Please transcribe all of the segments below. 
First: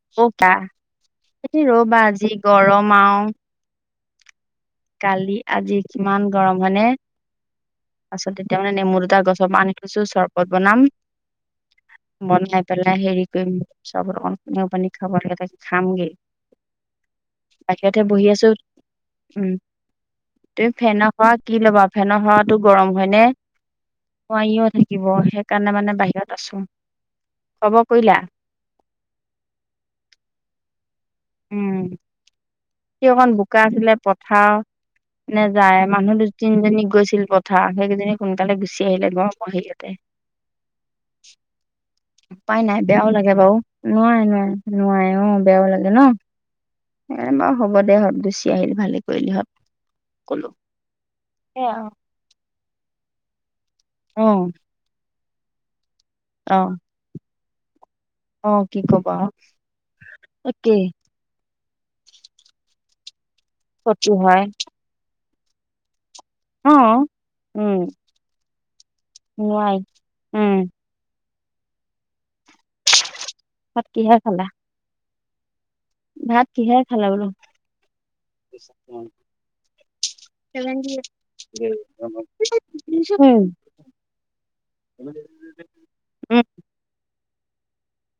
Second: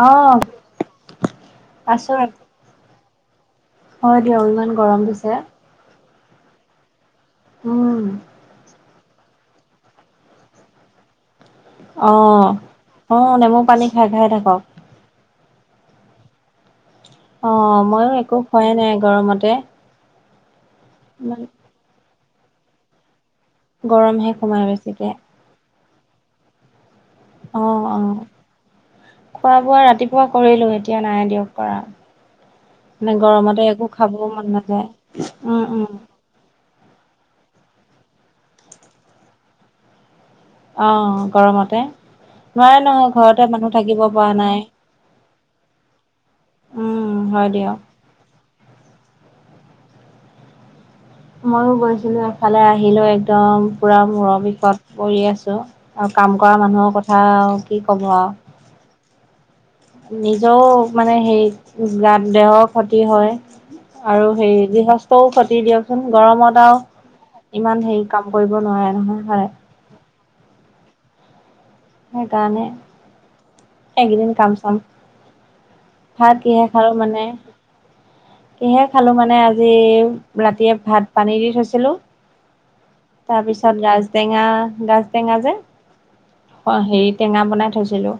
অ ককা [unintelligible] ৰ'বা যি গৰম আৰু। অ', দিয়ক ইমান গৰম দিছে। কিমান গৰম হয়নে? উম পাছত তেতিয়া মানে নেমু দুটা গছৰ পৰা আনি থৈছোঁ চৰবত বনাম। অ বনাই পেলাই অ হেৰি কৰিম নেমু পানী খাই চব খাই থাকক [unintelligible] পানী খাব লগে খামগে। অ', বাহিৰতহে ময়ো বহি একো আছো খোৱাই নাই উম গৰমতে। তুমি ফেনৰ হাৱা ইমান কি ল'বা ফেনৰ হাৱাটো গৰম হয়নে? গৰমহে নোৱাৰি সোমাই অ', বেছিকে থাকিব সেইকাৰণে মানে বাহিৰত আছোঁ। অ', অ', খোৱা বোৱা ৰাতিপুৱা কৰিলোয়ে। এতিয়া নাই দিয়ক কৰা। যি মানে অকণ গৰমতে বোকা একো আছিলে খাবও মন পথাৰৰ নাযায় উম নেযায় উম মানুহ দু তিনজনী গৈছিল পথাৰ সেইকেইজনী সোনকালে গুচি আহিলে গৰমৰ হেৰিয়তে। অ', গৰমতে। উপায় নোৱাৰে নাই নহয় বেয়াও লাগে ঘৰতে বাউ মানুহ থাকিব নোৱাৰে পৰা নাই নোৱাৰে নোৱাৰে অ', বেয়াও লাগে ন, উম সেইকাৰণে হয় মই হ'ব দিয়ক দে [unintelligible] [unintelligible] আহিল ভালে কৰিলি হ কলো। মইয়ো সেয়া গৈছিলো এফালে আহিলো একদম পুৰা অ মূৰৰ বিষত পৰি আছো। আৰু কাম কৰা অ মানুহৰ কথা কি ক'ব আৰু। অ কি ক'বা আও নিজৰও মানে হেৰি দেহৰ ক্ষতি হয় কতো আৰু হয় হেৰি গৃহস্থও খতি দিয়কচোন গৰমত অ আৰুও ইমান হেৰি কাম কৰিব নোৱাৰে নহয় হয় নাই উম সেইকাৰণে ভাত কিহে এইকেইদিন খালা কাম চাম ভাত কিহে খালা বোলো? কিহে খালো মানে আজি, ৰাতিয়ে ভাত পানী দি থৈছিলো উম তাৰ পিছ [unintelligible] গাজটেঙা গাজটেঙা যে উম হেৰি টেঙা বনাই থৈছিলো।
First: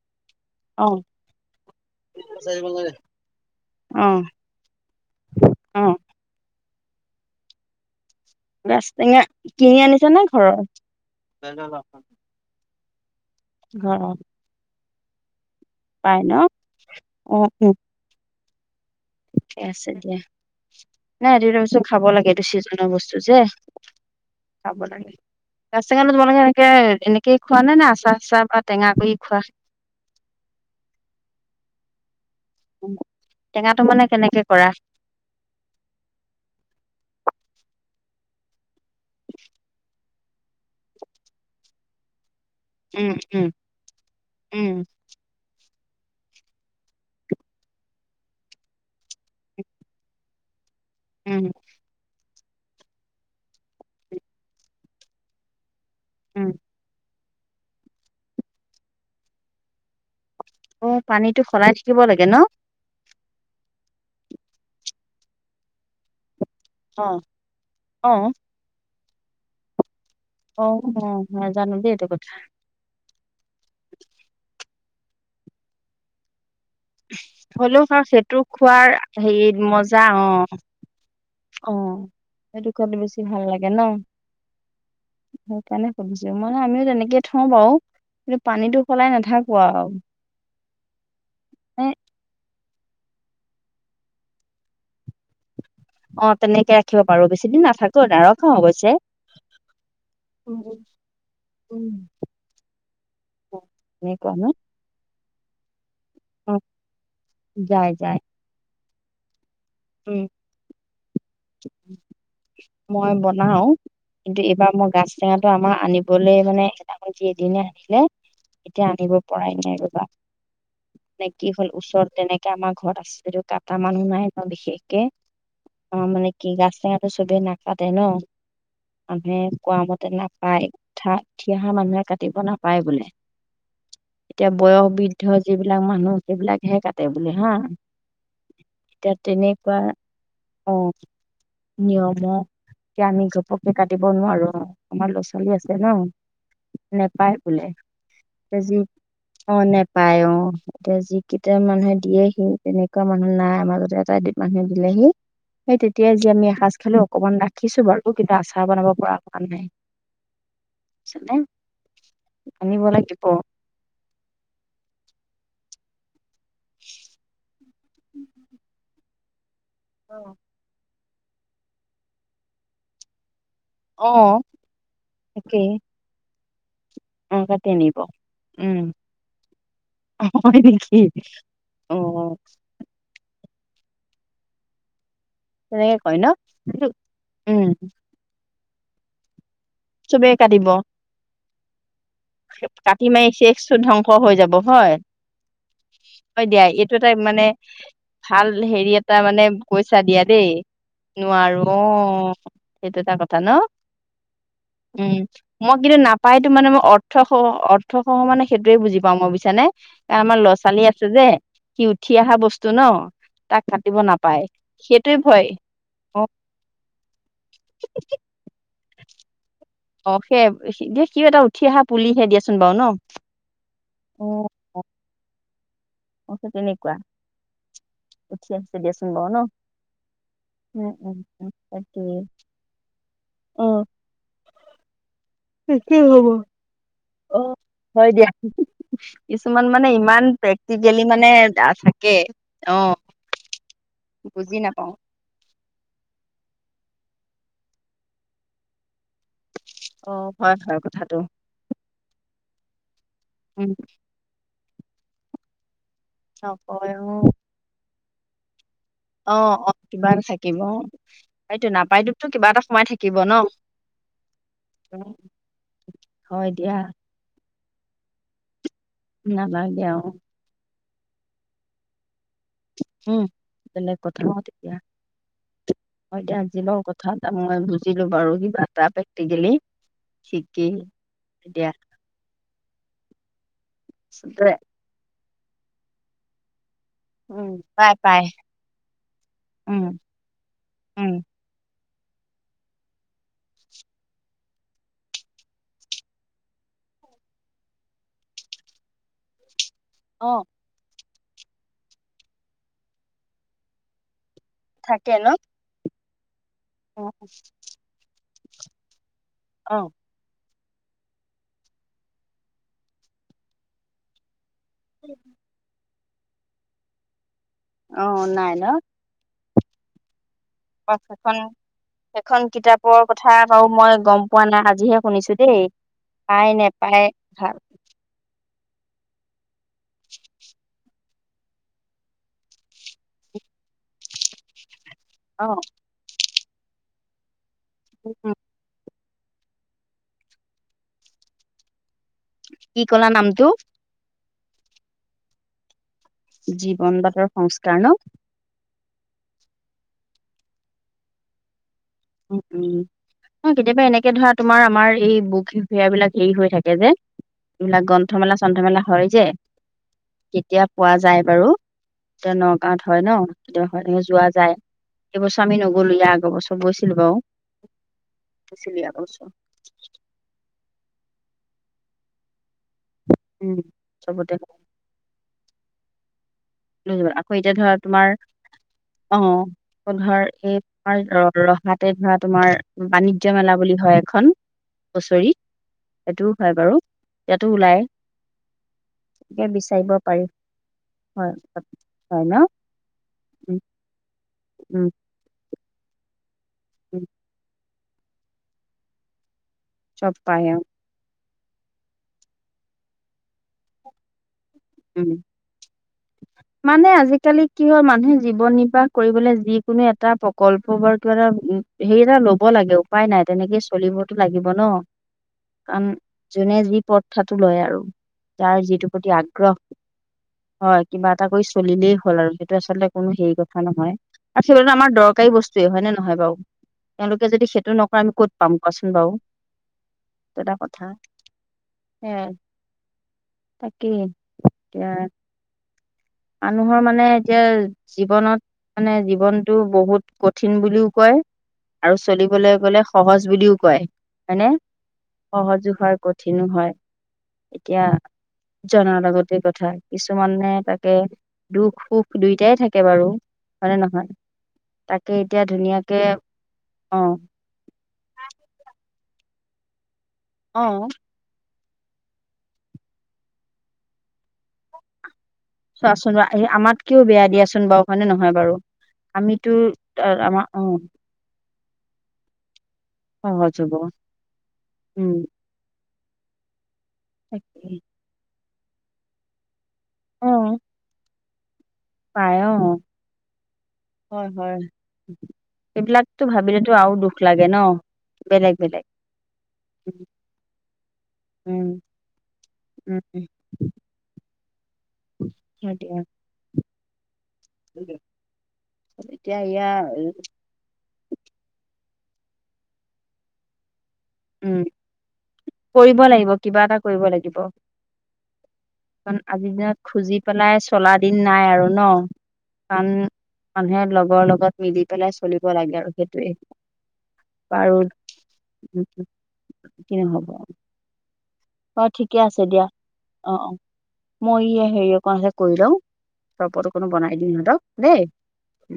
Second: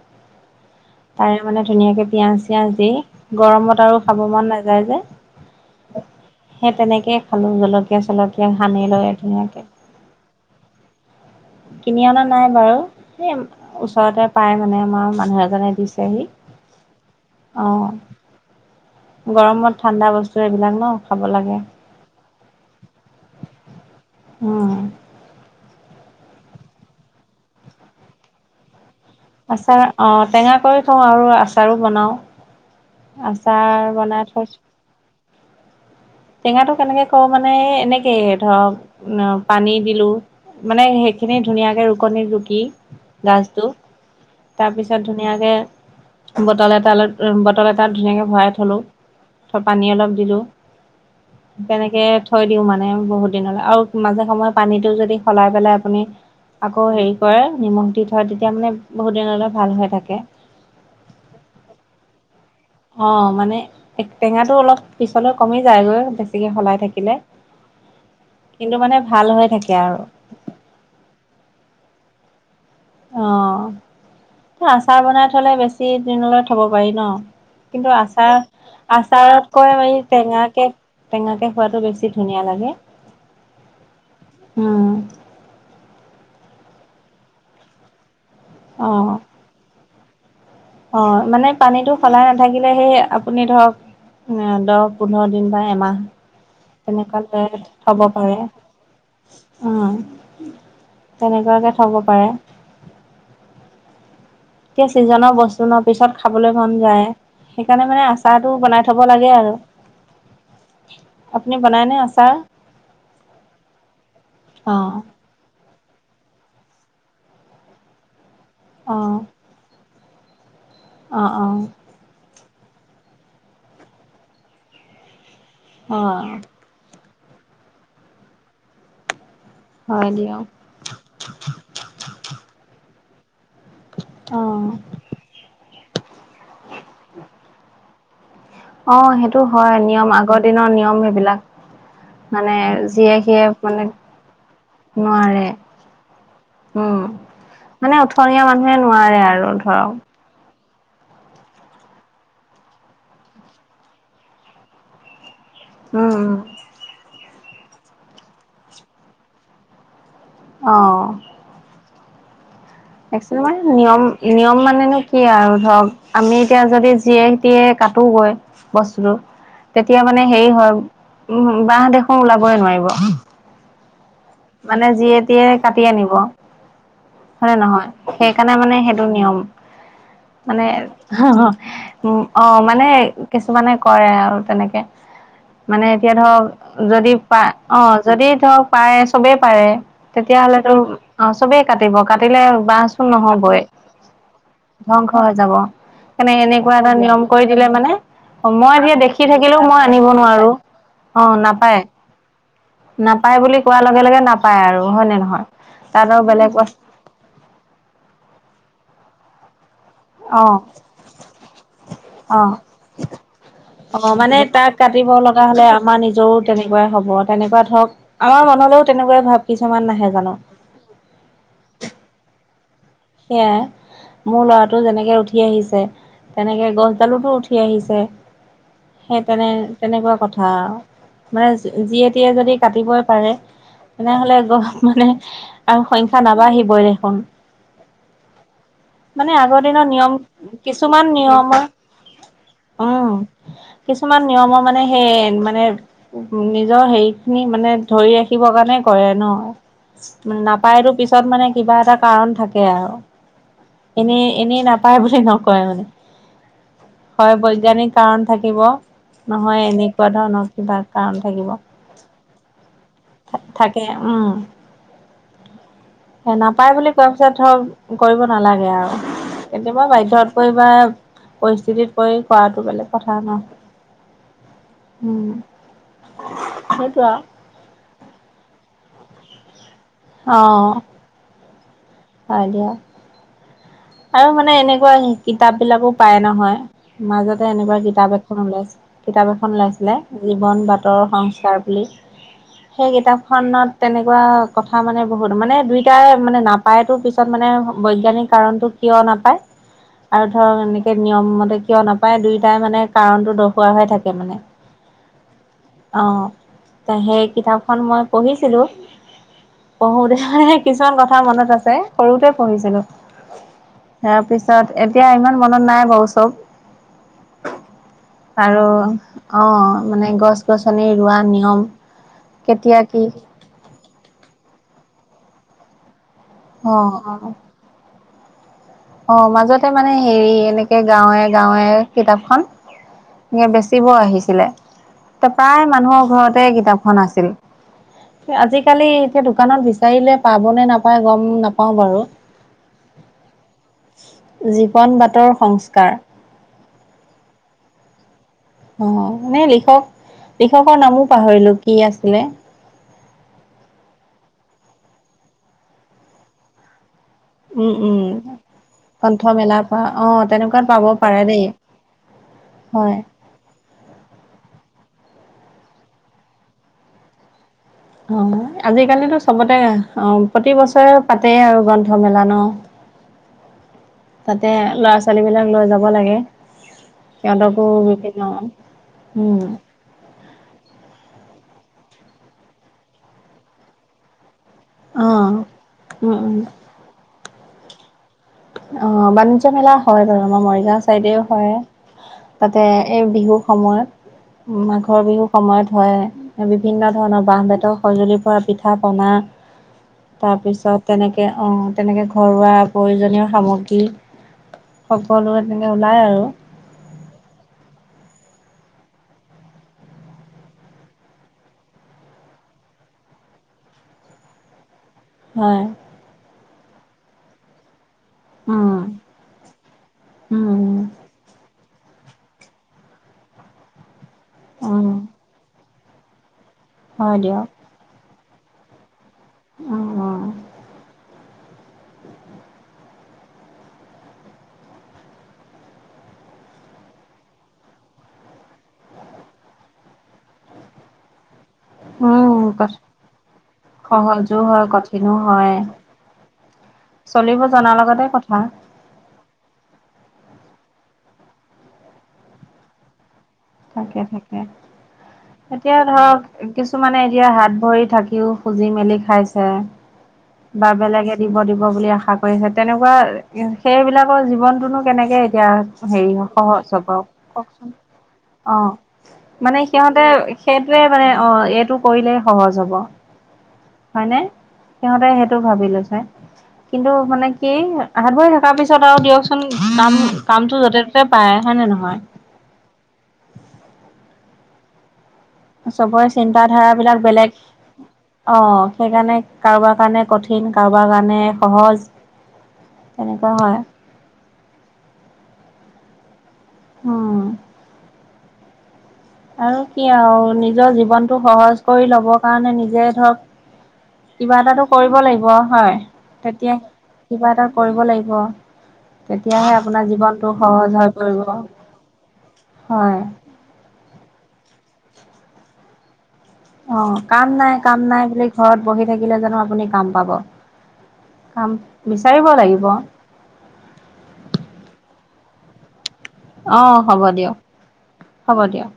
অ', তাৰে মানে ধুনীয়াকে পিয়াঁজ চিয়াজ দি, গৰমত আৰু অ খাব মন নাযায় যে। অ সেই তেনেকে খালো জলকী চকীয়া চলকীয় সানি গাছ লৈ টেঙা ধুনীয়াকে কিনি আনিছা নে ঘৰৰ কিনি অনা নাই বাৰু স ঘৰৰ ওচৰতে পাই মানে আমাৰ মানুহে জানে পাই দিছেহি ন অ ঠিকে গৰমত আছে ঠাণ্ডা দিয়া বস্তু এইবিলাক ন খাব নাই লাগে এইটো খাব লাগে এইটো চিজনৰ বস্তু যে উম খাব লাগে ত টেঙা টো তোমালোকে এনেকে এনেকে খোৱা নাই নে আচা চচা বা টেঙা কৰি খোৱা আচাৰ অ টেঙা কৰি থওঁ আৰু আচাৰো বনাও টেঙাটো মানে কেনেকে থৈছোঁ কৰা টেঙাটো কেনেকে কৰো মানে এনেকে ধৰক পানী দিলো মানে সেইখিনি ধুনীয়াকে ৰুকনি ৰুকি উম দি উম গাজটো উম তাৰপিছত ধুনীয়াকে বটল এটাল বটল এটাত ধুনীয়াকে ভৰাই থলো পানী অলপ দিলো উম তেনেকে থৈ দিও মানে বহুত দিনলৈ আৰু মাজে সময়ে পানীতটো যদি সলাই পেলাই আপুনি উম আকৌ হেৰি কৰে নিমখ দি থয় তেতিয়া মানে বহুত দিনলৈ ভাল হৈ থাকে অ পানীতটো সলাই থাকিব লাগে ন অ মানে টেঙাটো অলপ পিছলে কমি যায়গৈ সলাই অ থাকিলে অ কিন্তু মানে ভাল হৈ থাকে আৰু আহ হ জানো দেই এইটো কথা অ আচাৰ বনাই থলে বেছি দিনলৈ থব পাৰি ন হ'লেও কিন্তু আৰু আচাৰ সেইটো খোৱাৰ হেৰি আচাৰতকৈ মজা এই অ টেঙাকে টেঙাকে অ খোৱাতটো বেছি ধুনীয়া সেইটো লাগে খোৱাটো বেছি ভাল লাগে ন উম সেইকাৰণে সুধিছো মানে আমিও তেনেকে থওঁ বাৰু কিন্তু পানীটো অ সলাই নাথাকো আৰু অ মানে পানীটো স লাই নাথাকি সেই আপুনি ধৰক দহ পোন্ধৰ দিন বাই অ তেনেকে ৰাখিব পাৰো বেছিদিন থব নাথাকো পাৰে নৰখাও অৱশ্যে উম [unintelligible] তেনেকুৱাকে থব পাৰে [unintelligible] এটিয়া চিজনৰ বস্তু ন পিছত অ খাবলৈ মন যায় যায় সেইকাৰণে মানে যায় আচাৰটো বনাই থব লাগে আৰু উম আপুনি বনাইনে আচাৰ মই বনাও কিন্তু এইবাৰ অ মই গাছ টেঙাটো আমাৰ আনিবলৈ মানে এটামান যি এদিনে আনিলে এতিয়া অ আনিব পৰাই নাই ৰবা মে কি হ'ল ওচৰত তেনেকে আমাৰ ঘৰত আছে কাটা মানুহ নাই ন বিশেষকে অ অঁ মানে অ অ কি গাজ টেঙাটো চবেই নাচাতে ন। মানে কোৱা হয় মতে দিয়ক নাপায় উঠা থঠি অহা মানুহে কাটিব নাপায় বোলে অ এতিয়া বয়স বৃদ্ধ যিবিলাক মানুহ সেইবিলাকহে কাটে বুলে হা অ এতিয়া সেইটো হয় তেনেকুৱা নিয়ম আগৰ দিনৰ নিয়ম সেইবিলাক নিয়মক মানে এতিয়া যিয়ে আমি সিয়ে জপকে মানে কাটিব নোৱাৰো আমাৰ ল'ৰা নোৱাৰে ছোৱালী আছে ন উম নেপায় মানে উঠনীয়া বোলে মানুহে যি নোৱাৰে আৰু অ ধৰক নেপায় অঅঁ এতিয়া যিকেইটা মানুহে দিয়েহি তেনেকোৱা মানুহ নাই মাজতে এটা মানুহে দিলেহি সেই উম তেতিয়াই উম যে আমি এসাঁজ খালো অকমান ৰাখিছো বাৰু কিন্তু আচাৰ বনাব পৰা হোৱা নাই অহ বুজিছানে আনিব লাগিব একচেল মানে নিয়ম নিয়ম মানেনো কি আৰু ধৰক আমি এতিয়া যদি যিয়ে তিয়ে কাটোগৈ বস্তুটো তেতিয়া মানে হেৰি হয় উম বাঁহ দেখো ওলাবই নোৱাৰিব অ মানে যিয়ে টিয়ে একেই কাটি আনিব অ হয়নে কাটি নহয় আনিব সেইকাৰণে মানে উম সেইটো নিয়ম হয় মানে নেকি উ অ মানে কে কিছুমানে কৰে আৰু তেনেকে মানে তেনেকে এতিয়া কয় ন ধৰক যদি পা উম অ যদি ধৰক পায় চবে পাৰে চবেই কাটিব তেতিয়াহ'লেতো অ চবেই কাটিব কাটিলে বাঁহ কাটি চোন মাৰি নহবই শেষটো ধ্বংস হৈ যাব হয় ধ্বংস হৈ যাব। মানে হয় দিয়া এনেকোৱা এটা এইটো নিয়ম কৰি দিলে মানে ভাল মই হেৰি যেতিয়া এটা দেখি মানে থাকিলেও মই কৈছা আনিব দিয়া দেই নোৱাৰো অঁ নোৱাৰো নাপায় অ সেইটো এটা নাপায় কথা ন বুলি কোৱাৰ লগে লগে নাপায় আৰু হয় উম নে নহয় মই কিন্তু তাত আৰু নাপায়তো বেলেগ মানে বস্তু মই অৰ্থ সহ অৰ্থ সহ মানে সেইটোয়ে বুজি পাওঁ মই ব কাৰ আমাৰ অ ল'ৰা ছোৱালী আছে যে সি উঠি অহা বস্তু ন তাক কাটিব অঁ মানে নাপায়। তাক কাটিব সেইটোৱে লগা ভয় হলে আমাৰ অ', নিজৰও তেনেকোৱাই হ'ব তেনেকোৱা ধৰক মনলৈও তেনেকোৱাই ভাব। অঁ সে এই সিয়ো এটা উঠি অহা পুলিহে দিয়াচোন বাৰু ন সেয়াই অ', মোৰ অ ল'ৰাটো যেনেকে উঠি আহিছে। অ সেই তেনেকে তেনেকুৱা গছডালোতো উঠি আহিছে। উঠি আহিছে দিয়াচোন সেই বাৰু তেনে ন। তেনে তেনেকোৱা কথা আৰু উম, উম, উম, মানে তাকে যিয়েটিয়ে যদি কাটিবই পাৰে অ', তেনেহলে গ মানে আৰু তাকে সংখ্যা হ'ব নাবাঢ়িবই দেখোন অ'। হয় দিয়া। মানে আগৰ কিছুমান দিনৰ মানে নিয়ম ইমান প্ৰেক্টিকেলি কিছুমান মানে নিয়মৰ থাকে অঃ। উম, কিছুমান নিয়মৰ মানে সেই মানে। উ নিজৰ হেৰি খিনি মানে ধৰি ৰাখিবৰ কাৰণে কৰে ন অ', হয়, হয় নাপায়তো কথাটো পিছত মানে কিবা এটা কাৰণ থাকে। আৰু। উম, এনেই এনেই নাপায় বুলি নকয় মানে। নকৰে অঁ। হয় বৈজ্ঞানিক কাৰণ থাকিব। অঁ নহয় অঁ এনেকুৱা কিবা ধৰণৰ থাকিব কিবা অঁ কাৰণ থাকিব, সেইটোৱে নাপায়তোত কিবা এটা সোমায় থাকিব ন ‌। থাকে উম। উ। সে নাপায় বুলি কোৱা পিছত ধৰক কৰিব নালাগে আৰু নালাগে কেতিয়াবা আৰু বাধ্যত পৰি বা পৰিস্থিতিত পৰি খোৱা উম তেলে কথা মতিতিয়া। উম, এতিয়া আজ লগৰ সেইটো কথা আৰু, এটা মই বুজিলো বাৰু কিবা এটা। সেইখিনি লচিকি এতিয়া। হব দিয়া। আৰু মানে এনেকোৱা কিতাপ বিলাকো পায় নহয়। মাজতে উম এনেকুৱা পাই কিতাপ পাই এখন ওলাই কিতাপ এখন উম ওলাইছিলে জীৱন বাটৰ উম সংস্কাৰ বুলি। [inaudible] সেই কিতাপখনত তেনেকুৱা কথা মানে বহুত মানে দুইটাই মানে নাপায়তো পিছত মানে। বৈজ্ঞানিক কাৰণতটো কিয় নাপায় আৰু অ ধৰ এনেকে নিয়ম মতে কিয় নাপায় দুটাই মানে কাৰণটো দৰ্শোৱা হৈ থাকে মানে। থাকে ন অ অ সেই কিতাপখন মই পঢ়িছিলো অ পঢ়োতে মানে কিছুমান কথা মনত আছে সৰুতে পঢ়িছিলো তাৰ পিছ তাৰ এতিয়া ইমান মনত নাই বাৰু চব। অঁ নাই ন। অঁ মানে গছ। গছনি ৰোৱা সেইখন নিয়ম সেইখন কেতিয়া কি কিতাপৰ কথা আৰু মই গম পোৱা নাই আজিহে। শুনিছো দেই পাই অ নেপায় ভাল। অঁ মাজতে মানে হেৰি এনেকে গাঁৱে গাঁৱে কিতাপখন এনেকে বেচিবৰ আহিছিলে। এ অ প্ৰায় মানুহৰ ঘৰতে কিতাপখন আছিল আজিকালি। দোকানত বিচাৰিলে পাব নে নাপায় গম নাপাওঁ বাৰু কি কলা নামটো। জীৱন বাটৰ সংস্কাৰ। জীৱন বাটৰ সংস্কাৰ ন। অ এ লিখক লিখকৰ নামবোৰ পাহৰিলো কি আছিলে। উম, উম। কেতিয়াবা এনেকে ধৰা তোমাৰ আমাৰ এই বুক ফেয়াৰ বিলাক হেৰি হৈ থাকে যে। উম এইবিলাক উম গ্ৰন্থমেলা চ্ৰন্থমেলা হয় যে গ্ৰন্থমেলাৰ পৰা অ কেতিয়া তেনেকুৱাত পাব পোৱা যায় পাৰে দেই বাৰু এতিয়া নগাঁৱত হয় ন হয় যোৱা যায়। এইবছৰ আমি নগ'লো ইয়া আগৰ বছৰ গৈছিলো বাৰু অ গৈছিলো ইয়াৰ আগৰ আজিকালিতো বছৰ, চবতে অ প্ৰতি বছৰে পাতেই আৰু গ্ৰন্থমেলা ন উম। চবতে তাতে ল'ৰা ছোৱালী বিলাক লৈ যাব লাগে। লৈ যাব আকৌ এতিয়া সিহঁতকো ধৰা তোমাৰ বিভিন্ন অ উম ধৰ এই পাৰ ৰহাত তাতে ধৰা তোমাৰ বাণিজ্য মেলা বুলি হয় এখন। অ হুঁচৰিত উম উম সেইটোও হয় বাৰু ইয়াতো ওলাই। অ গতিকে বাণিজ্য মেলা বিচাৰিব হয় বাৰু পাৰি, আমাৰ মৰিগাওঁ চাইডেও হয়। হয় ন? তাতে এই বিহুৰ উম, সময়ত উম, মাঘৰ বিহুৰ সময়ত হয়। বিভিন্ন উম, ধৰণৰ বাঁহ বেতৰ সঁজুলিৰ পৰা পিঠা পনা চব পায় অ'। তাৰপিছত তেনেকে অ তেনেকে ঘৰুৱা প্ৰয়োজনীয় সামগ্ৰী। সকলোৰে তেনেকে ওলাই আৰু মানে আজিকালি কি হল মানুহে, জীৱন নিৰ্বাহ কৰিবলৈ যি কোনো এটা প্ৰকল্প বা কিবা এটা উ হেৰী এটা লব লাগে উপায় নাই। তেনেকে চলিবতো লাগিব ন। হয় কাৰণ যোনে যি প্ৰথাটো লয় আৰু তাৰ উম যিটোৰ প্ৰতি আগ্ৰহ উম, হয় কিবা এটা কৰি চলিলেই হ'ল আৰু সেইটো আচলতে কোনো হেৰি কথা নহয়। আচলতে আমাৰ উম, দৰকাৰী বস্তুৱয়েই হয় নে নহয় বাৰু হয় তেওঁলোকে যদি দিয়ক। সেইটো নকৰে আমি ক'ত পাম কোৱাচোন বাৰু উম, উম, টা কথা হে তাকেই এয়া। মানুহৰ মানে এতিয়া জীৱনত মানে জীৱনটো বহুত কঠিন বুলিও কয়। আৰু উম, চলিবলৈ গ'লে সহজ বুলিও কয় সহজো হয়নে হয়, কঠিনো হয়। সহজো হোৱাৰ কঠিনো হয় চলিব জনাৰ এতিয়া লগতে কথা। জনাৰ লগতে কথা কিছুমানে তাক তাকে দুখো দুইটাই থাকে বাৰু হয়নে থাকে নহয় থাকে। তাকে এতিয়া ধুনীয়াকে ধৰক অ কিছুমানে এতিয়া হাত ভৰি থাকিও খুজি মেলি খাইছে অ বা বেলেগে দিব দিব। বুলি আশা কৰিছে তেনেকুৱা সেইবিলাকৰ জীৱনতনো কেনেকে। এতিয়া হেৰি চোৱাচোন বা এই সহজ হব আমাতকেও বেয়া দিয়াচোন কওকচোন বাৰু হয়নে নহয় বাৰু অ। আমিতো মানে সিহঁতে আ- আমাৰ অ সেইটোৱে মানে অ এইটো কৰিলে সহজ হ'ব। সহজ হ'ব হয় ন সিহঁতে উম সেইটো ভাবিলো চাই। কিন্তু মানে কি তাকে হাত ভৰি থকাৰ পিছত আৰু দিয়কচোন কাম অ কামটো য'তে ত'তে। পায় হয় নে নহয়। পায়। হয় হয় চবৰে সেইবিলাকতো চিন্ত ভাবিলেতো ধাৰা আৰু বিলাক দুখ বেলেগ লাগে ন। অ বেলেগ বেলেগ সেইকাৰণে কাৰোবাৰ উম কাৰণে কঠিন কাৰোবাৰ কাৰণে সহজ উম। তেনেকুৱা হয় সেইটোৱে উম এতিয়া আৰু ইয়া কি আৰু নিজৰ জীৱনটো সহজ কৰি ল'বৰ কাৰণে নিজে ধৰক কিবা উম এটাটো কৰিব লাগিব হয় কৰিব লাগিব তেতিয়া এটা কিবা এটা কৰিব লাগিব। ণ তেতিয়াহে আজিৰ আপোনাৰ দিনত খুজি জীৱনটো পেলাই সহজ হৈ চলা দিন পৰিব নাই আৰু ন আন হয় মানুহে লগৰ লগত মিলি পেলাই চলিব লাগে আৰু সেইটোৱে অ কাম নাই বাৰু কাম নাই বুলি ঘৰত বহি থাকিলে জানো আপুনি কাম পাব। কাম অ ঠিকে বিচাৰিব আছে লাগিব। দিয়া অ অ মই হেৰি অ। অকণে কৰি লওঁ চপটো অ', কণো হ'ব বনাই দিম দিয়ক, সিহঁতক দেই। হ'ব দিয়ক।